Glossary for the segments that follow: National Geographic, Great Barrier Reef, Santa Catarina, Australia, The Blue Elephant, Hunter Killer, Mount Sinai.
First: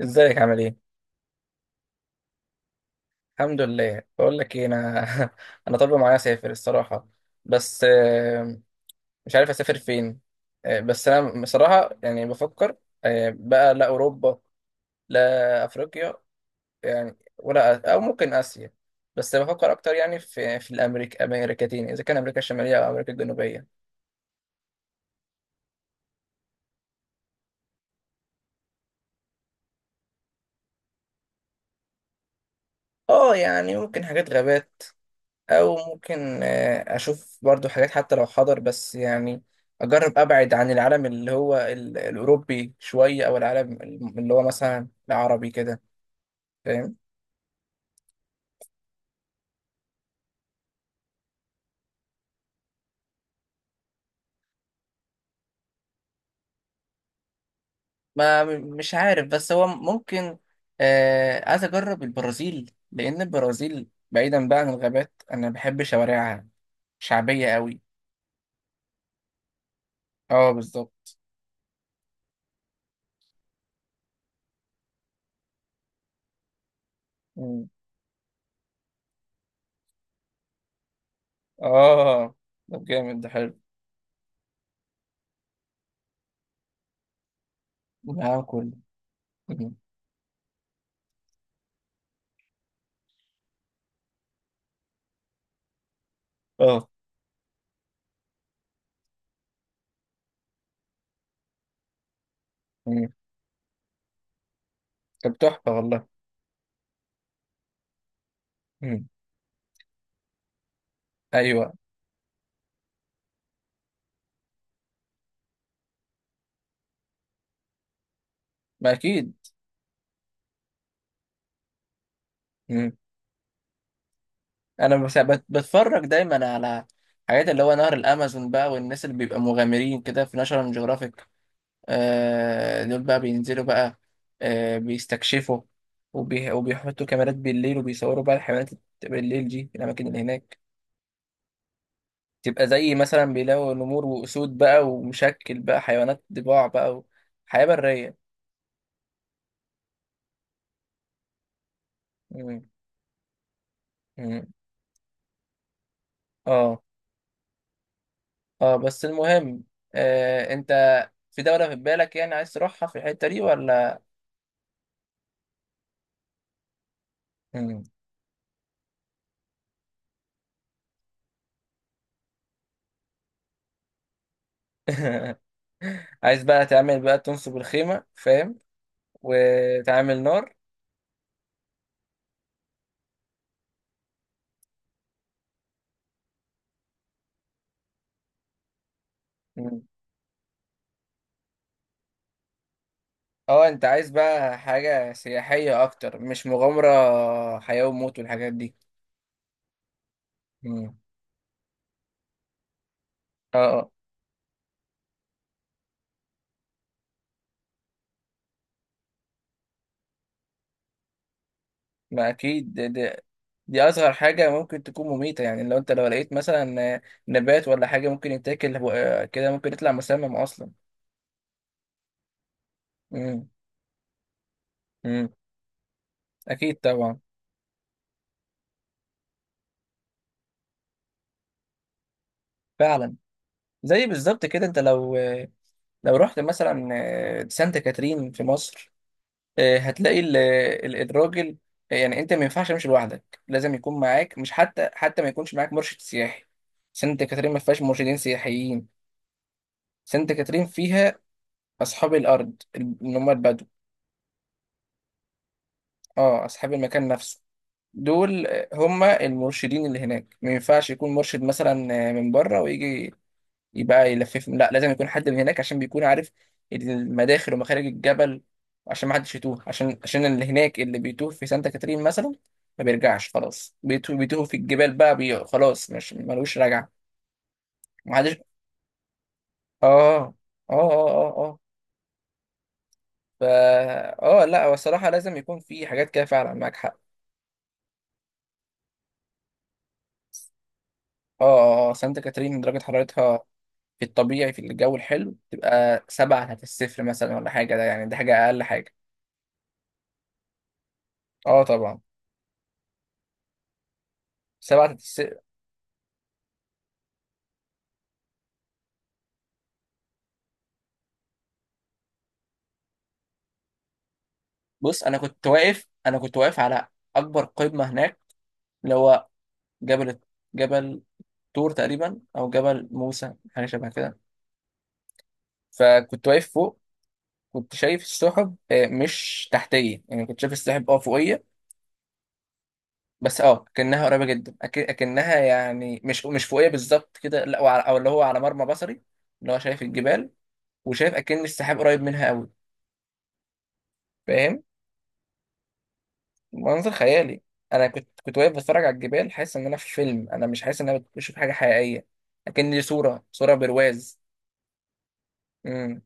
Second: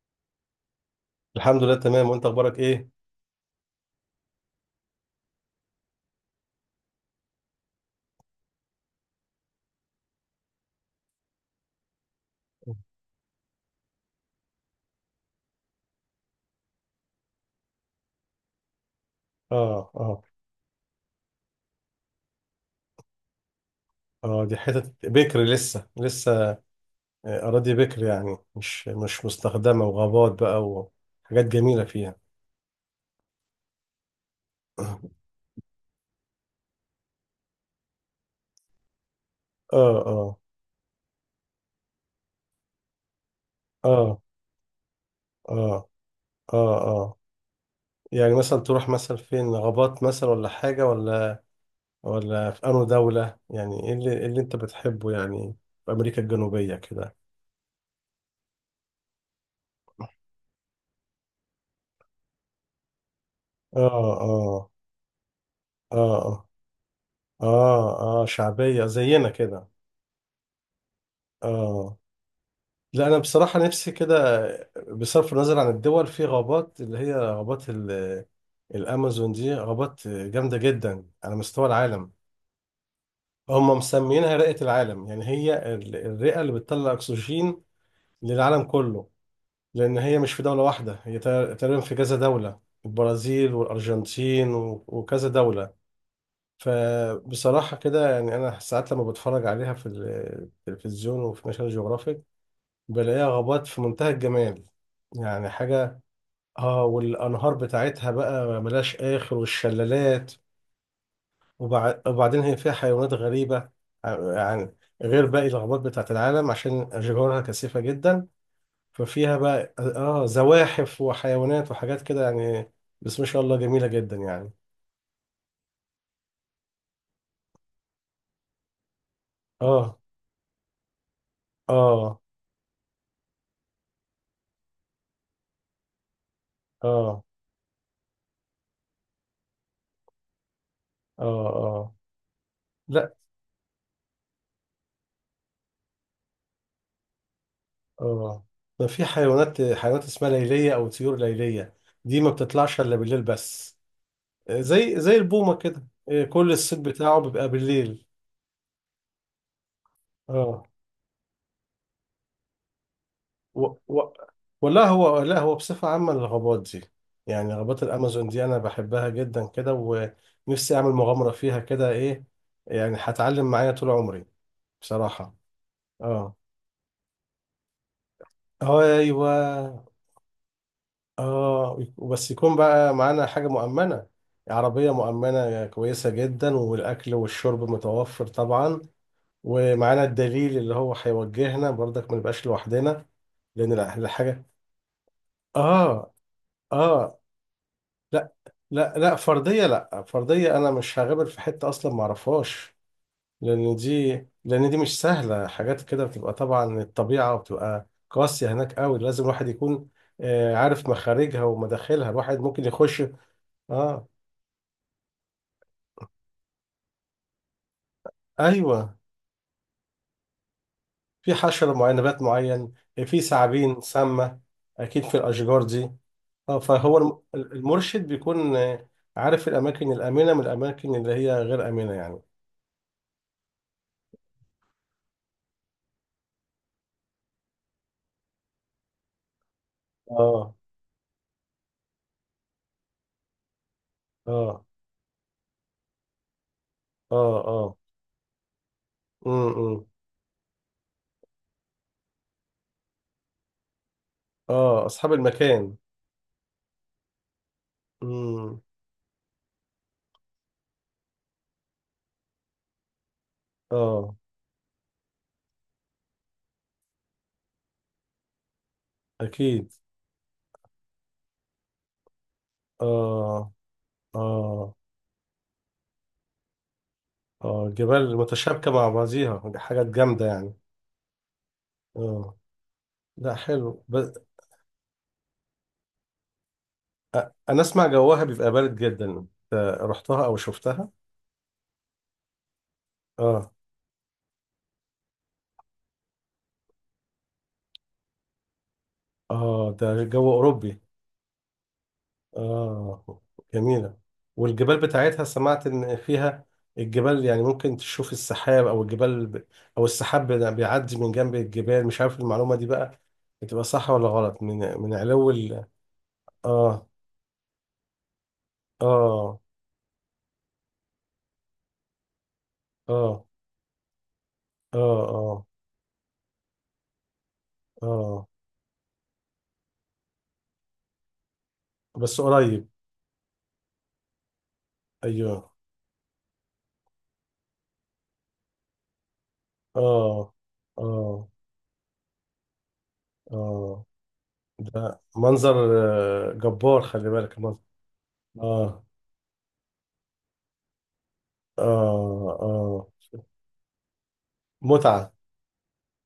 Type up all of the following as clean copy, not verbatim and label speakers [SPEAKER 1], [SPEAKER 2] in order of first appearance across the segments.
[SPEAKER 1] ازيك عامل ايه؟
[SPEAKER 2] الحمد لله، تمام. وانت اخبارك ايه؟
[SPEAKER 1] الحمد لله، بقول لك ايه انا. انا طالب معايا اسافر الصراحه، بس مش عارف اسافر فين. بس انا بصراحه يعني بفكر. بقى لا اوروبا، لا افريقيا، يعني ولا ممكن اسيا. بس بفكر
[SPEAKER 2] اه،
[SPEAKER 1] اكتر يعني
[SPEAKER 2] اه،
[SPEAKER 1] في الامريكا، امريكتين، اذا كان امريكا الشماليه او امريكا الجنوبيه.
[SPEAKER 2] اه. دي حتة بكر لسه. اراضي بكر، يعني مش مستخدمة، وغابات بقى، وحاجات جميلة فيها.
[SPEAKER 1] اه، يعني ممكن حاجات غابات. او ممكن اشوف برضو حاجات حتى لو حضر، بس يعني
[SPEAKER 2] اه،
[SPEAKER 1] اجرب
[SPEAKER 2] اه،
[SPEAKER 1] ابعد عن العالم اللي هو الاوروبي شويه، او العالم
[SPEAKER 2] اه،
[SPEAKER 1] اللي هو مثلا العربي كده،
[SPEAKER 2] اه، اه،
[SPEAKER 1] فاهم.
[SPEAKER 2] اه. يعني مثلا تروح مثلا فين؟ غابات مثلا ولا حاجة؟ ولا في انو دولة، يعني ايه إيه اللي انت بتحبه يعني؟ في امريكا الجنوبية كده؟
[SPEAKER 1] ما مش عارف، بس هو ممكن عايز اجرب البرازيل، لان البرازيل
[SPEAKER 2] اه،
[SPEAKER 1] بعيدا بقى عن
[SPEAKER 2] اه،
[SPEAKER 1] الغابات، انا بحب شوارعها،
[SPEAKER 2] اه، اه،
[SPEAKER 1] شعبيه قوي.
[SPEAKER 2] اه، اه، شعبية زينا كده.
[SPEAKER 1] اه، بالظبط.
[SPEAKER 2] اه. لا انا بصراحه نفسي كده، بصرف النظر عن الدول، في غابات اللي هي
[SPEAKER 1] مم.
[SPEAKER 2] غابات الامازون. دي غابات جامده جدا على مستوى العالم.
[SPEAKER 1] اه، ده جامد، ده حلو.
[SPEAKER 2] هم مسمينها رئه العالم، يعني هي الرئه اللي بتطلع اكسجين
[SPEAKER 1] العالم
[SPEAKER 2] للعالم
[SPEAKER 1] كله.
[SPEAKER 2] كله.
[SPEAKER 1] مم.
[SPEAKER 2] لان هي مش في دوله واحده، هي تقريبا في كذا دوله، البرازيل والارجنتين وكذا دوله.
[SPEAKER 1] اه.
[SPEAKER 2] فبصراحه كده يعني، انا ساعات لما بتفرج عليها في التلفزيون وفي ناشونال جيوغرافيك،
[SPEAKER 1] مم.
[SPEAKER 2] بلاقيها غابات في منتهى الجمال،
[SPEAKER 1] طب
[SPEAKER 2] يعني
[SPEAKER 1] تحفه
[SPEAKER 2] حاجه.
[SPEAKER 1] والله.
[SPEAKER 2] اه. والانهار بتاعتها بقى ملهاش
[SPEAKER 1] مم.
[SPEAKER 2] اخر، والشلالات.
[SPEAKER 1] ايوه.
[SPEAKER 2] وبعدين هي فيها حيوانات غريبه، يعني غير باقي الغابات بتاعت العالم، عشان اشجارها كثيفه جدا.
[SPEAKER 1] ما
[SPEAKER 2] ففيها
[SPEAKER 1] اكيد.
[SPEAKER 2] بقى اه زواحف وحيوانات وحاجات كده يعني.
[SPEAKER 1] مم.
[SPEAKER 2] بس ما شاء الله جميله جدا يعني.
[SPEAKER 1] انا بتفرج دايما على حاجات اللي هو نهر الامازون بقى، والناس اللي بيبقى
[SPEAKER 2] اه،
[SPEAKER 1] مغامرين كده في ناشونال جيوغرافيك.
[SPEAKER 2] اه،
[SPEAKER 1] دول بقى بينزلوا بقى، بيستكشفوا، وبيحطوا
[SPEAKER 2] اه،
[SPEAKER 1] كاميرات بالليل وبيصوروا بقى الحيوانات بالليل دي في الاماكن اللي هناك.
[SPEAKER 2] اه، اه،
[SPEAKER 1] تبقى زي
[SPEAKER 2] لا،
[SPEAKER 1] مثلا بيلاقوا نمور واسود بقى، ومشكل بقى حيوانات ضباع بقى، وحياة برية.
[SPEAKER 2] اه. ده في حيوانات اسمها ليليه، او طيور ليليه، دي ما
[SPEAKER 1] مم.
[SPEAKER 2] بتطلعش الا بالليل بس.
[SPEAKER 1] مم.
[SPEAKER 2] زي البومة كده، كل الصيت
[SPEAKER 1] اه،
[SPEAKER 2] بتاعه بيبقى بالليل.
[SPEAKER 1] اه. بس المهم،
[SPEAKER 2] اه.
[SPEAKER 1] انت في دولة في بالك يعني عايز تروحها في الحتة دي
[SPEAKER 2] و،
[SPEAKER 1] ولا؟
[SPEAKER 2] و، ولا هو لا هو بصفة عامة الغابات دي، يعني غابات
[SPEAKER 1] مم.
[SPEAKER 2] الأمازون دي أنا بحبها جدا كده. ونفسي أعمل مغامرة فيها كده، إيه يعني، هتعلم معايا طول عمري بصراحة. اه.
[SPEAKER 1] عايز بقى تعمل بقى تنصب الخيمة، فاهم،
[SPEAKER 2] أيوه.
[SPEAKER 1] وتعمل نار.
[SPEAKER 2] اه، وبس يكون بقى معانا حاجة مؤمنة، عربية مؤمنة كويسة جدا، والأكل والشرب متوفر طبعا.
[SPEAKER 1] مم.
[SPEAKER 2] ومعانا الدليل اللي هو هيوجهنا برضك، ما نبقاش لوحدنا.
[SPEAKER 1] اه،
[SPEAKER 2] لان
[SPEAKER 1] انت عايز
[SPEAKER 2] الحاجه،
[SPEAKER 1] بقى حاجة سياحية
[SPEAKER 2] اه،
[SPEAKER 1] اكتر، مش مغامرة
[SPEAKER 2] اه،
[SPEAKER 1] حياة وموت
[SPEAKER 2] لا،
[SPEAKER 1] والحاجات دي.
[SPEAKER 2] لا فرديه، انا
[SPEAKER 1] مم.
[SPEAKER 2] مش هغامر في حته اصلا ما اعرفهاش.
[SPEAKER 1] اه،
[SPEAKER 2] لان
[SPEAKER 1] اه.
[SPEAKER 2] دي لان دي مش سهله. حاجات كده بتبقى طبعا الطبيعه، وبتبقى قاسيه هناك قوي، لازم الواحد يكون عارف مخارجها ومداخلها.
[SPEAKER 1] ما
[SPEAKER 2] الواحد ممكن
[SPEAKER 1] اكيد، دي,
[SPEAKER 2] يخش.
[SPEAKER 1] دي, دي
[SPEAKER 2] اه،
[SPEAKER 1] اصغر حاجة ممكن تكون مميتة يعني. لو لقيت مثلا نبات ولا حاجة ممكن يتاكل،
[SPEAKER 2] ايوه،
[SPEAKER 1] كده ممكن يطلع مسمم اصلا.
[SPEAKER 2] في حشره معينه، نبات معين، في
[SPEAKER 1] مم.
[SPEAKER 2] ثعابين سامه اكيد في
[SPEAKER 1] مم.
[SPEAKER 2] الاشجار دي. اه.
[SPEAKER 1] اكيد
[SPEAKER 2] فهو
[SPEAKER 1] طبعا.
[SPEAKER 2] المرشد بيكون عارف الاماكن الامنه من الاماكن اللي هي غير امنه يعني.
[SPEAKER 1] فعلا. زي بالظبط كده، انت لو رحت مثلا سانتا كاترين في مصر، هتلاقي
[SPEAKER 2] اه،
[SPEAKER 1] الراجل يعني انت ما ينفعش تمشي لوحدك، لازم يكون معاك، مش
[SPEAKER 2] اه،
[SPEAKER 1] حتى ما يكونش معاك مرشد سياحي. سانت
[SPEAKER 2] اه،
[SPEAKER 1] كاترين ما
[SPEAKER 2] اه،
[SPEAKER 1] فيهاش مرشدين سياحيين.
[SPEAKER 2] إمم.
[SPEAKER 1] سانت كاترين فيها اصحاب الارض اللي هم البدو.
[SPEAKER 2] اه، اصحاب المكان.
[SPEAKER 1] اه، اصحاب المكان نفسه. دول
[SPEAKER 2] امم.
[SPEAKER 1] هم المرشدين اللي هناك. ما ينفعش يكون مرشد مثلا من بره ويجي يبقى
[SPEAKER 2] اه،
[SPEAKER 1] يلففهم، لا، لازم يكون حد من هناك عشان بيكون عارف المداخل ومخارج الجبل، عشان ما حدش يتوه،
[SPEAKER 2] اكيد.
[SPEAKER 1] عشان اللي هناك اللي بيتوه في سانتا كاترين مثلا ما بيرجعش،
[SPEAKER 2] اه،
[SPEAKER 1] خلاص بيتوه، بيتوه في
[SPEAKER 2] اه،
[SPEAKER 1] الجبال بقى، خلاص مش ملوش رجعة.
[SPEAKER 2] اه،
[SPEAKER 1] ما
[SPEAKER 2] جبال
[SPEAKER 1] حدش.
[SPEAKER 2] متشابكه مع بعضيها، دي حاجات جامده
[SPEAKER 1] اه،
[SPEAKER 2] يعني.
[SPEAKER 1] اه، اه، اه. اه.
[SPEAKER 2] اه، لا
[SPEAKER 1] فا،
[SPEAKER 2] حلو. بس
[SPEAKER 1] اه، لا هو الصراحة لازم يكون في حاجات كده فعلا، معاك حق.
[SPEAKER 2] انا اسمع جواها بيبقى بارد جدا. رحتها او شفتها؟
[SPEAKER 1] اه، اه. سانتا كاترين درجة حرارتها
[SPEAKER 2] اه،
[SPEAKER 1] في الطبيعي في الجو الحلو تبقى سبعة تحت الصفر مثلا، ولا حاجة، ده يعني ده حاجة أقل حاجة.
[SPEAKER 2] اه، ده جو اوروبي.
[SPEAKER 1] اه طبعا.
[SPEAKER 2] آه، جميلة. والجبال
[SPEAKER 1] سبعة.
[SPEAKER 2] بتاعتها سمعت إن فيها الجبال، يعني ممكن تشوف السحاب، أو الجبال ب، أو السحاب بيعدي من جنب الجبال. مش عارف المعلومة دي بقى بتبقى صح ولا غلط؟ من
[SPEAKER 1] بص
[SPEAKER 2] علو ال،
[SPEAKER 1] انا كنت واقف على
[SPEAKER 2] آه،
[SPEAKER 1] اكبر قمه هناك، اللي هو
[SPEAKER 2] آه،
[SPEAKER 1] جبل جبل طور تقريبا، او جبل
[SPEAKER 2] آه،
[SPEAKER 1] موسى، حاجه شبه كده.
[SPEAKER 2] آه، آه،
[SPEAKER 1] فكنت واقف فوق، كنت شايف
[SPEAKER 2] آه،
[SPEAKER 1] السحب مش تحتيه، يعني كنت شايف السحب فوقيه،
[SPEAKER 2] بس قريب.
[SPEAKER 1] بس كأنها قريبه جدا، اكنها
[SPEAKER 2] أيوه،
[SPEAKER 1] يعني مش فوقيه بالظبط كده لا، او اللي هو على مرمى بصري، اللي هو شايف الجبال،
[SPEAKER 2] آه،
[SPEAKER 1] وشايف
[SPEAKER 2] آه،
[SPEAKER 1] اكن السحاب قريب منها قوي،
[SPEAKER 2] آه.
[SPEAKER 1] فاهم.
[SPEAKER 2] ده منظر جبار،
[SPEAKER 1] منظر
[SPEAKER 2] خلي بالك
[SPEAKER 1] خيالي.
[SPEAKER 2] المنظر.
[SPEAKER 1] انا كنت واقف بتفرج
[SPEAKER 2] آه،
[SPEAKER 1] على الجبال، حاسس ان انا في فيلم، انا مش حاسس ان انا بشوف حاجه
[SPEAKER 2] آه،
[SPEAKER 1] حقيقيه، لكن دي
[SPEAKER 2] آه.
[SPEAKER 1] صوره، صوره برواز.
[SPEAKER 2] متعة.
[SPEAKER 1] امم.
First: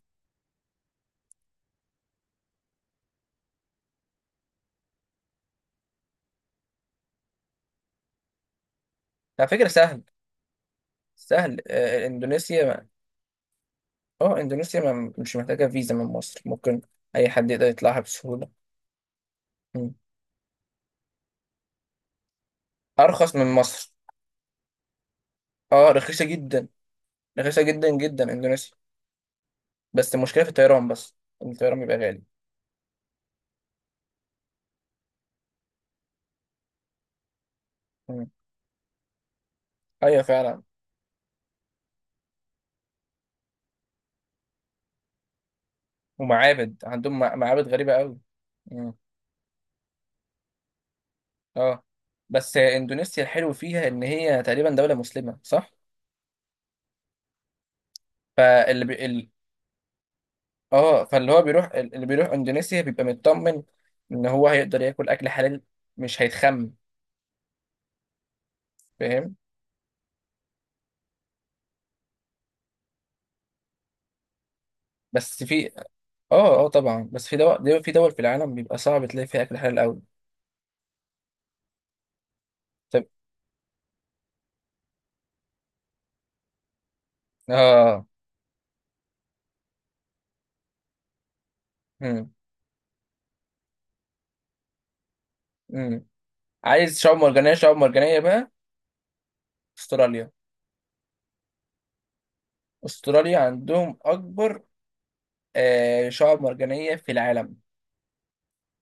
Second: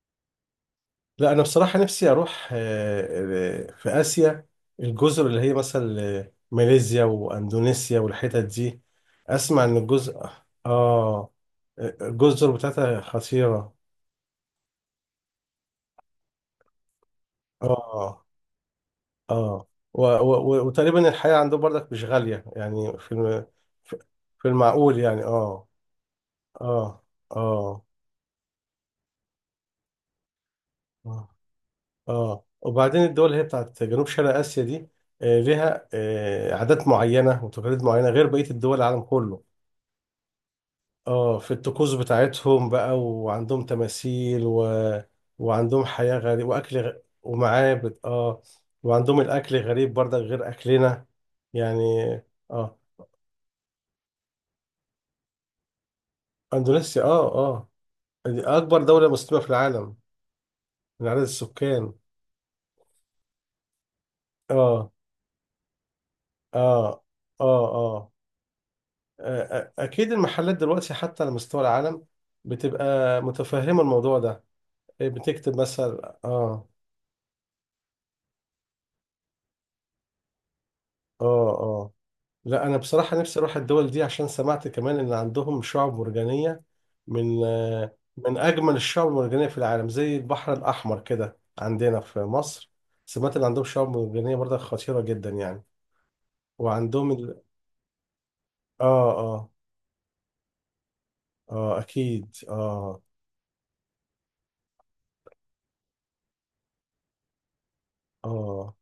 [SPEAKER 2] لا انا بصراحه نفسي اروح، في اسيا، الجزر اللي هي مثلا ماليزيا واندونيسيا والحتت دي.
[SPEAKER 1] على
[SPEAKER 2] اسمع
[SPEAKER 1] فكره
[SPEAKER 2] ان
[SPEAKER 1] سهل،
[SPEAKER 2] الجزء، اه،
[SPEAKER 1] سهل
[SPEAKER 2] الجزر
[SPEAKER 1] اندونيسيا ما.
[SPEAKER 2] بتاعتها خطيره.
[SPEAKER 1] اه، اندونيسيا ما مش محتاجه فيزا من مصر، ممكن اي حد يقدر يطلعها
[SPEAKER 2] اه،
[SPEAKER 1] بسهوله.
[SPEAKER 2] اه.
[SPEAKER 1] مم.
[SPEAKER 2] و، و، وتقريبا الحياه عندهم برضك مش غاليه يعني. في
[SPEAKER 1] ارخص من
[SPEAKER 2] الم،
[SPEAKER 1] مصر.
[SPEAKER 2] في في المعقول يعني. اه.
[SPEAKER 1] اه، رخيصه جدا،
[SPEAKER 2] اه،
[SPEAKER 1] رخيصه
[SPEAKER 2] اه،
[SPEAKER 1] جدا جدا اندونيسيا. بس المشكله في الطيران بس،
[SPEAKER 2] اه،
[SPEAKER 1] إن الطيران بيبقى غالي.
[SPEAKER 2] اه، وبعدين الدول اللي هي بتاعت جنوب شرق اسيا دي ليها عادات معينه وتقاليد معينه غير
[SPEAKER 1] مم.
[SPEAKER 2] بقيه الدول العالم كله.
[SPEAKER 1] ايوه فعلا.
[SPEAKER 2] اه، في الطقوس بتاعتهم بقى، وعندهم تماثيل، و... وعندهم حياة غريبة، واكل
[SPEAKER 1] ومعابد
[SPEAKER 2] غ،
[SPEAKER 1] عندهم، معابد غريبه
[SPEAKER 2] ومعابد.
[SPEAKER 1] قوي.
[SPEAKER 2] اه. وعندهم الاكل غريب برضك غير اكلنا
[SPEAKER 1] اه،
[SPEAKER 2] يعني.
[SPEAKER 1] بس
[SPEAKER 2] اه،
[SPEAKER 1] اندونيسيا الحلو فيها ان هي تقريبا دولة مسلمة، صح.
[SPEAKER 2] اندونيسيا، اه، اه. دي اكبر
[SPEAKER 1] فاللي بي...
[SPEAKER 2] دولة
[SPEAKER 1] ال...
[SPEAKER 2] مسلمة في العالم.
[SPEAKER 1] اه،
[SPEAKER 2] من عدد
[SPEAKER 1] فاللي هو بيروح
[SPEAKER 2] السكان.
[SPEAKER 1] اللي بيروح اندونيسيا بيبقى مطمن ان هو هيقدر
[SPEAKER 2] اه،
[SPEAKER 1] ياكل اكل حلال، مش هيتخم،
[SPEAKER 2] اه، اه، اه،
[SPEAKER 1] فاهم.
[SPEAKER 2] اكيد المحلات دلوقتي حتى على مستوى العالم بتبقى متفهمة الموضوع ده. إيه،
[SPEAKER 1] بس
[SPEAKER 2] بتكتب
[SPEAKER 1] في،
[SPEAKER 2] مثلا.
[SPEAKER 1] اه، اه،
[SPEAKER 2] اه،
[SPEAKER 1] طبعا، بس في دول، في دول في العالم بيبقى صعب تلاقي فيها اكل حلال قوي.
[SPEAKER 2] اه، اه. لا انا
[SPEAKER 1] طب.
[SPEAKER 2] بصراحه نفسي اروح الدول دي، عشان سمعت كمان ان عندهم شعب مرجانيه، من
[SPEAKER 1] اه.
[SPEAKER 2] من اجمل الشعب المرجانيه في العالم، زي البحر الاحمر كده عندنا في
[SPEAKER 1] امم،
[SPEAKER 2] مصر. سمعت ان عندهم شعب مرجانيه برضه خطيره جدا يعني.
[SPEAKER 1] امم. عايز
[SPEAKER 2] وعندهم
[SPEAKER 1] شعاب
[SPEAKER 2] ال،
[SPEAKER 1] مرجانية، شعاب مرجانية بقى
[SPEAKER 2] اه، اه،
[SPEAKER 1] استراليا.
[SPEAKER 2] اه، اكيد، اه،
[SPEAKER 1] استراليا عندهم اكبر شعاب مرجانية في العالم.
[SPEAKER 2] اه.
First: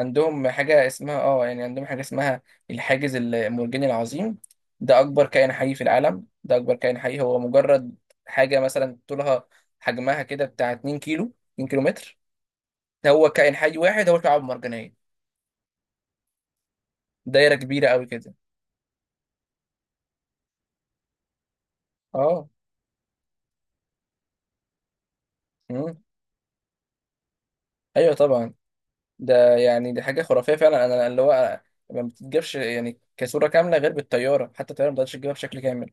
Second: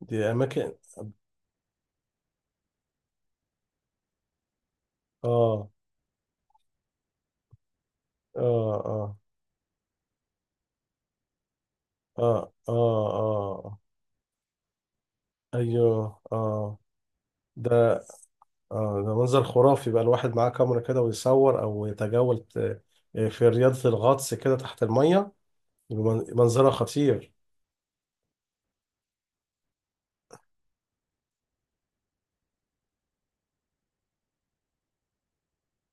[SPEAKER 2] دي اماكن.
[SPEAKER 1] حاجة اسمها، الحاجز المرجاني العظيم، ده أكبر كائن
[SPEAKER 2] اه،
[SPEAKER 1] حي في العالم. ده أكبر كائن حي، هو مجرد حاجة،
[SPEAKER 2] اه،
[SPEAKER 1] مثلا
[SPEAKER 2] اه،
[SPEAKER 1] طولها، حجمها كده بتاع 2 كيلو، 2 كيلو متر.
[SPEAKER 2] اه، اه،
[SPEAKER 1] ده هو كائن حي
[SPEAKER 2] اه،
[SPEAKER 1] واحد، هو شعاب مرجانية،
[SPEAKER 2] ايوه، اه،
[SPEAKER 1] دايرة كبيرة
[SPEAKER 2] ده،
[SPEAKER 1] أوي كده.
[SPEAKER 2] اه، ده منظر خرافي بقى. الواحد معاه كاميرا كده ويصور او يتجول
[SPEAKER 1] اه،
[SPEAKER 2] ت، في رياضة الغطس كده تحت المية،
[SPEAKER 1] مم.
[SPEAKER 2] يبقى منظرها خطير.
[SPEAKER 1] أيوه طبعا. ده يعني دي حاجة خرافية فعلا، أنا اللي هو ما بتتجابش يعني كصورة كاملة غير بالطيارة، حتى الطيارة ما تقدرش تجيبها بشكل كامل.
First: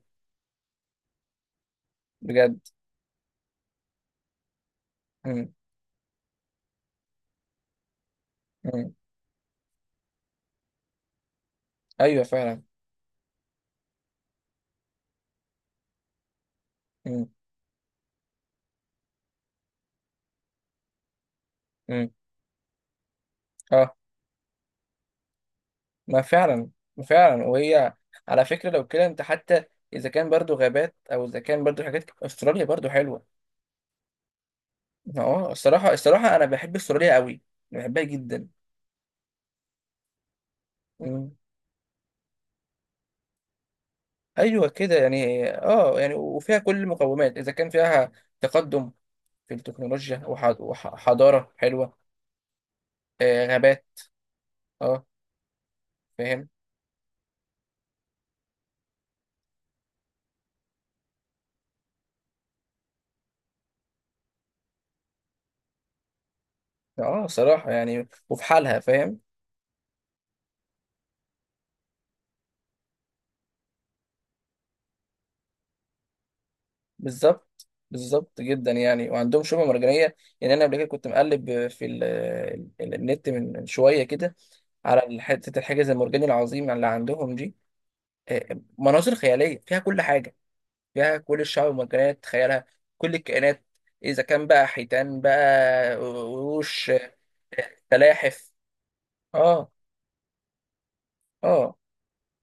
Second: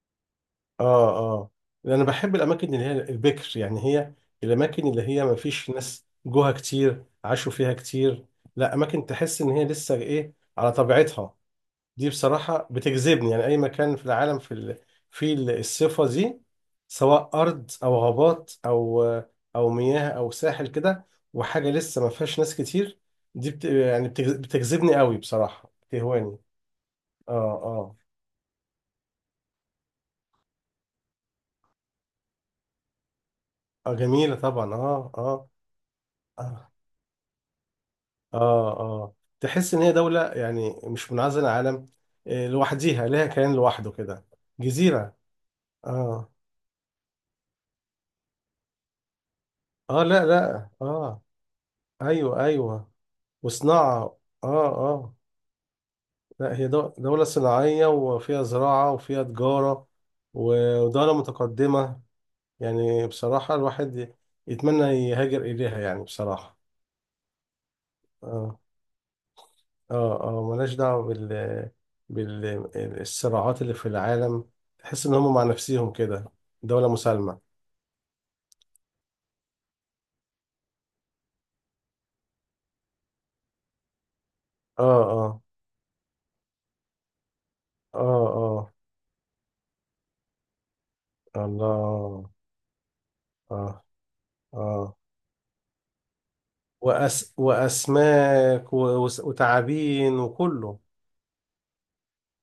[SPEAKER 2] اه، اه. انا بحب
[SPEAKER 1] بجد.
[SPEAKER 2] الاماكن اللي هي البكر. يعني هي الاماكن اللي هي ما
[SPEAKER 1] مم.
[SPEAKER 2] فيش ناس جوها كتير عاشوا فيها كتير. لا،
[SPEAKER 1] مم.
[SPEAKER 2] اماكن تحس ان هي لسه ايه، على طبيعتها. دي
[SPEAKER 1] أيوه فعلا.
[SPEAKER 2] بصراحة بتجذبني، يعني أي مكان في العالم في ال، في الصفة دي،
[SPEAKER 1] مم.
[SPEAKER 2] سواء أرض أو غابات، أو أو مياه أو ساحل كده، وحاجة لسه ما
[SPEAKER 1] مم.
[SPEAKER 2] فيهاش ناس كتير. دي
[SPEAKER 1] اه.
[SPEAKER 2] بتجذبني قوي بصراحة،
[SPEAKER 1] ما
[SPEAKER 2] بتهواني.
[SPEAKER 1] فعلا. ما
[SPEAKER 2] آه،
[SPEAKER 1] فعلا، وهي
[SPEAKER 2] آه،
[SPEAKER 1] على فكرة لو كده انت حتى، اذا كان برضو غابات، او اذا كان برضو حاجات، استراليا برضو حلوة.
[SPEAKER 2] آه، جميلة طبعا، آه، آه،
[SPEAKER 1] اه، الصراحة الصراحة انا
[SPEAKER 2] آه،
[SPEAKER 1] بحب استراليا قوي، بحبها جدا.
[SPEAKER 2] آه، آه. تحس إن هي دولة يعني مش
[SPEAKER 1] مم.
[SPEAKER 2] منعزلة عن العالم، لوحديها، لها كيان لوحده كده.
[SPEAKER 1] ايوه كده
[SPEAKER 2] جزيرة،
[SPEAKER 1] يعني، يعني
[SPEAKER 2] آه،
[SPEAKER 1] وفيها كل المقومات، اذا كان فيها تقدم في
[SPEAKER 2] آه،
[SPEAKER 1] التكنولوجيا،
[SPEAKER 2] لا، لا، آه،
[SPEAKER 1] وحضارة حلوة،
[SPEAKER 2] أيوه، أيوه.
[SPEAKER 1] غابات.
[SPEAKER 2] وصناعة، اه،
[SPEAKER 1] اه.
[SPEAKER 2] اه.
[SPEAKER 1] فاهم.
[SPEAKER 2] لا هي دولة صناعية وفيها زراعة وفيها تجارة، ودولة متقدمة، يعني بصراحة الواحد يتمنى يهاجر إليها يعني بصراحة.
[SPEAKER 1] اه صراحة، يعني وفي
[SPEAKER 2] اه،
[SPEAKER 1] حالها، فاهم.
[SPEAKER 2] اه، اه، ملهاش دعوة بال، بالصراعات اللي في العالم. تحس إن هم مع نفسهم كده، دولة مسالمة.
[SPEAKER 1] بالظبط، بالظبط جدا، يعني وعندهم شعبة مرجانية. يعني أنا قبل كده كنت مقلب في ال النت من شوية كده
[SPEAKER 2] اه،
[SPEAKER 1] على
[SPEAKER 2] اه،
[SPEAKER 1] حتة الحاجز المرجاني العظيم اللي عندهم دي.
[SPEAKER 2] اه، اه،
[SPEAKER 1] مناظر خيالية فيها كل حاجة، فيها كل الشعب المرجانية
[SPEAKER 2] الله،
[SPEAKER 1] تتخيلها، كل الكائنات،
[SPEAKER 2] اه،
[SPEAKER 1] إذا كان بقى
[SPEAKER 2] اه،
[SPEAKER 1] حيتان بقى، قروش،
[SPEAKER 2] وأس،
[SPEAKER 1] سلاحف. اه.
[SPEAKER 2] وتعابين وكله.
[SPEAKER 1] اه.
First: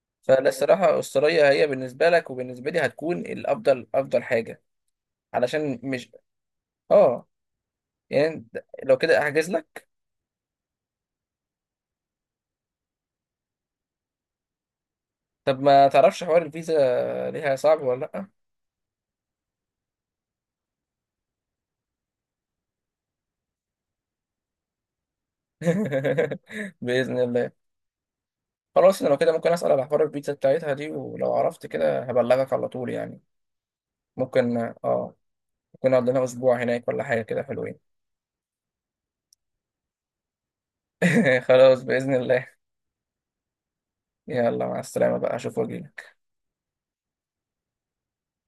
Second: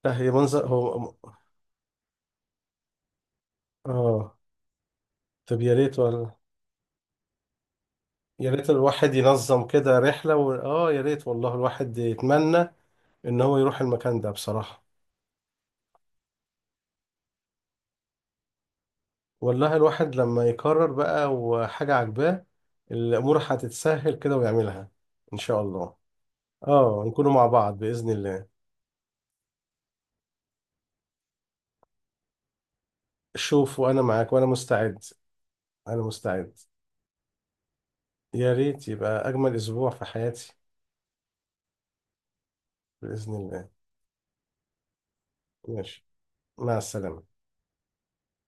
[SPEAKER 2] لا هي
[SPEAKER 1] فلا
[SPEAKER 2] منظر
[SPEAKER 1] الصراحة،
[SPEAKER 2] هو.
[SPEAKER 1] أستراليا هي بالنسبة لك وبالنسبة لي هتكون الأفضل، أفضل
[SPEAKER 2] اه.
[SPEAKER 1] حاجة،
[SPEAKER 2] طب يا
[SPEAKER 1] علشان
[SPEAKER 2] ريت
[SPEAKER 1] مش،
[SPEAKER 2] ولا،
[SPEAKER 1] اه، يعني.
[SPEAKER 2] يا ريت
[SPEAKER 1] لو
[SPEAKER 2] الواحد
[SPEAKER 1] كده أحجز
[SPEAKER 2] ينظم
[SPEAKER 1] لك.
[SPEAKER 2] كده رحلة، و، اه، يا ريت والله. الواحد يتمنى ان هو يروح المكان ده بصراحة.
[SPEAKER 1] طب ما تعرفش حوار الفيزا ليها صعب ولا لأ؟
[SPEAKER 2] والله الواحد لما يقرر بقى وحاجة عجباه، الامور هتتسهل كده ويعملها ان شاء الله. اه،
[SPEAKER 1] بإذن
[SPEAKER 2] نكونوا مع
[SPEAKER 1] الله.
[SPEAKER 2] بعض بإذن الله.
[SPEAKER 1] خلاص، أنا لو كده ممكن أسأل على حوار الفيزا بتاعتها دي، ولو عرفت كده هبلغك على طول يعني.
[SPEAKER 2] شوف، وانا معاك وانا
[SPEAKER 1] ممكن.
[SPEAKER 2] مستعد.
[SPEAKER 1] آه ممكن
[SPEAKER 2] انا
[SPEAKER 1] نقعد لنا
[SPEAKER 2] مستعد.
[SPEAKER 1] أسبوع هناك ولا حاجة كده، حلوين.
[SPEAKER 2] يا ريت يبقى اجمل اسبوع في حياتي.
[SPEAKER 1] خلاص بإذن الله.
[SPEAKER 2] بإذن الله.
[SPEAKER 1] يلا مع السلامة بقى، أشوف وجهي.
[SPEAKER 2] ماشي، مع السلامة.